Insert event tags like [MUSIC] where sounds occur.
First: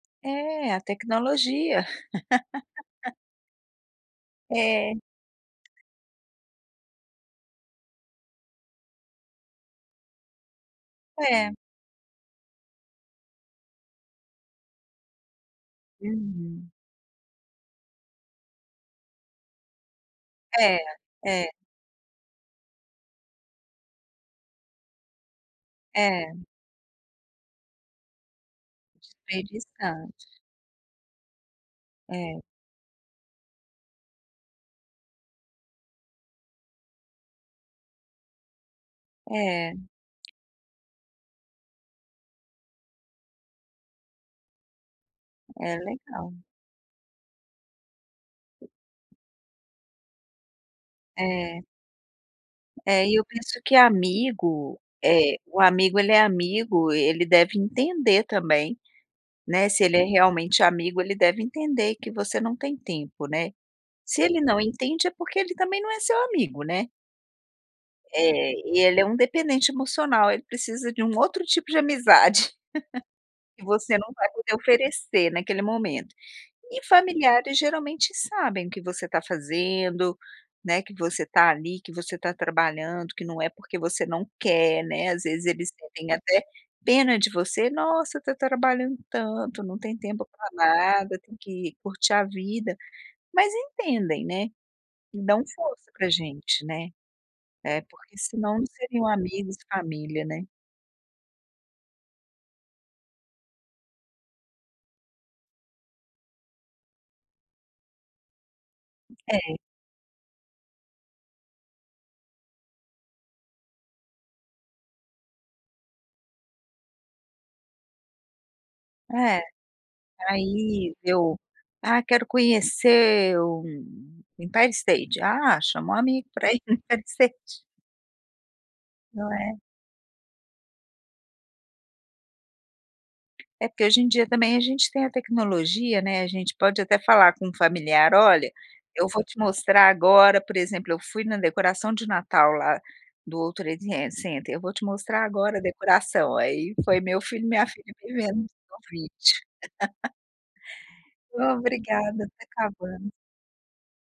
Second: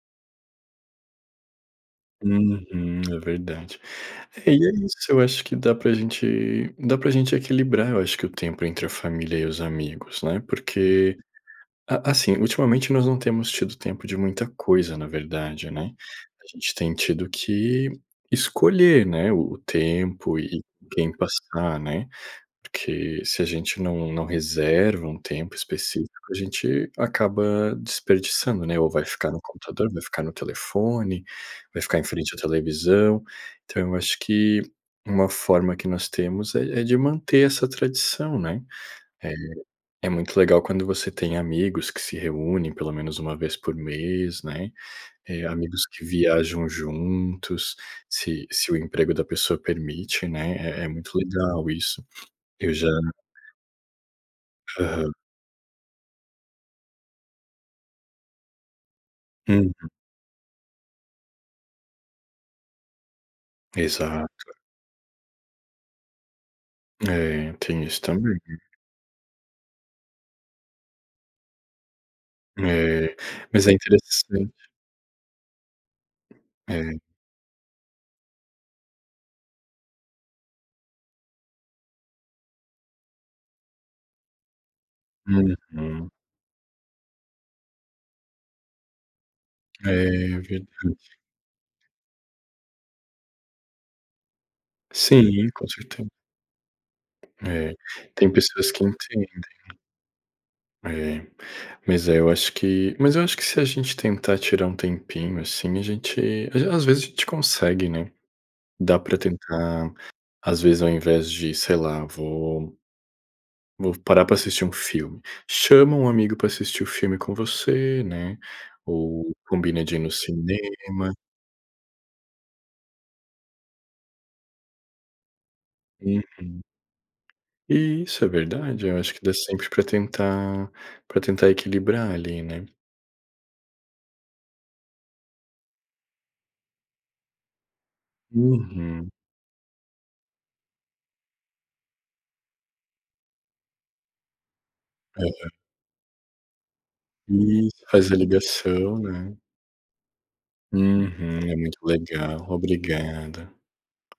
É. A tecnologia. Uhum. [LAUGHS] É verdade. É, e, é É. isso eu acho que dá pra gente dá pra gente equilibrar, eu acho que o tempo entre a família e os amigos, né, porque, É. a assim, ultimamente, nós não temos tido tempo de muita coisa na verdade, né. A Uhum. gente tem tido que escolher, né, o tempo e É, quem é. passar, né, porque se a gente não não reserva um tempo específico, É. a gente acaba desperdiçando, né, ou vai ficar no computador, vai Desperdiçando. ficar no telefone, vai ficar em frente à É. televisão. Então, eu acho que, uma forma que nós temos é é de manter essa tradição, né. Eh, É. é muito legal quando você tem amigos que se reúnem pelo menos 1 vez por mês, né, eh, É amigos que legal. viajam juntos, se se o emprego da pessoa permite, né, é é muito É. legal isso. Eu já É. E, eu penso que amigo, Aham. eh, o amigo, ele é amigo, ele deve entender, também, né, Uhum. se ele é realmente amigo ele deve entender que você não tem tempo, né. Se ele Exato. não entende é porque ele também não é seu amigo, né. É. Tem isso, também. É. E, ele é um dependente emocional, ele precisa de um outro tipo de amizade. É. [CHUCKLES] E, Mas, é você não vai interessante poder oferecer, naquele momento, e É. familiares, geralmente, sabem o que você tá fazendo, né, que você tá ali, que você tá trabalhando, que não é porque você não quer, né. Às vezes, eles Uhum. sentem, até, pena de você, nossa, tá trabalhando tanto, não tem tempo É, pra verdade. nada, tem que curtir a vida, mas entendem, né, e dão Sim. Com força pra certeza. gente, né É, É porque, tem senão não pessoas que seriam entendem. amigos e família, né. É. Mas, é, eu acho que mas eu acho que, se a gente tentar tirar um tempinho, assim, a gente às v às vezes, a gente consegue, né. Dá pra É. tentar, às vezes, ao invés de, sei lá, vou vou parar pra assistir um filme. Chama um amigo pra assistir o filme com você, né, ou É. combina de ir no Aí, cinema. eu "Ah, quero conhecer o Empire State", ah, chama o Uhum. amigo pra ir no Empire State. Isso. É verdade. Eu, acho que Não dá é? sempre pra tentar pra tentar equilibrar, ali, né. É porque, hoje em dia, também, a gente tem a tecnologia, né, a gente pode, até, falar com um familiar: "Olha, eu Uhum. vou te mostrar agora, por exemplo, eu fui na decoração de Natal, lá, do World Trade Center, eu vou te mostrar, Aham. agora, a decoração". Aí, foi meu filho e minha Isso. filha Faz me a vendo no ligação, né. vídeo. [LAUGHS] Uhum. É muito Obrigada, legal. tá acabando. Obrigada.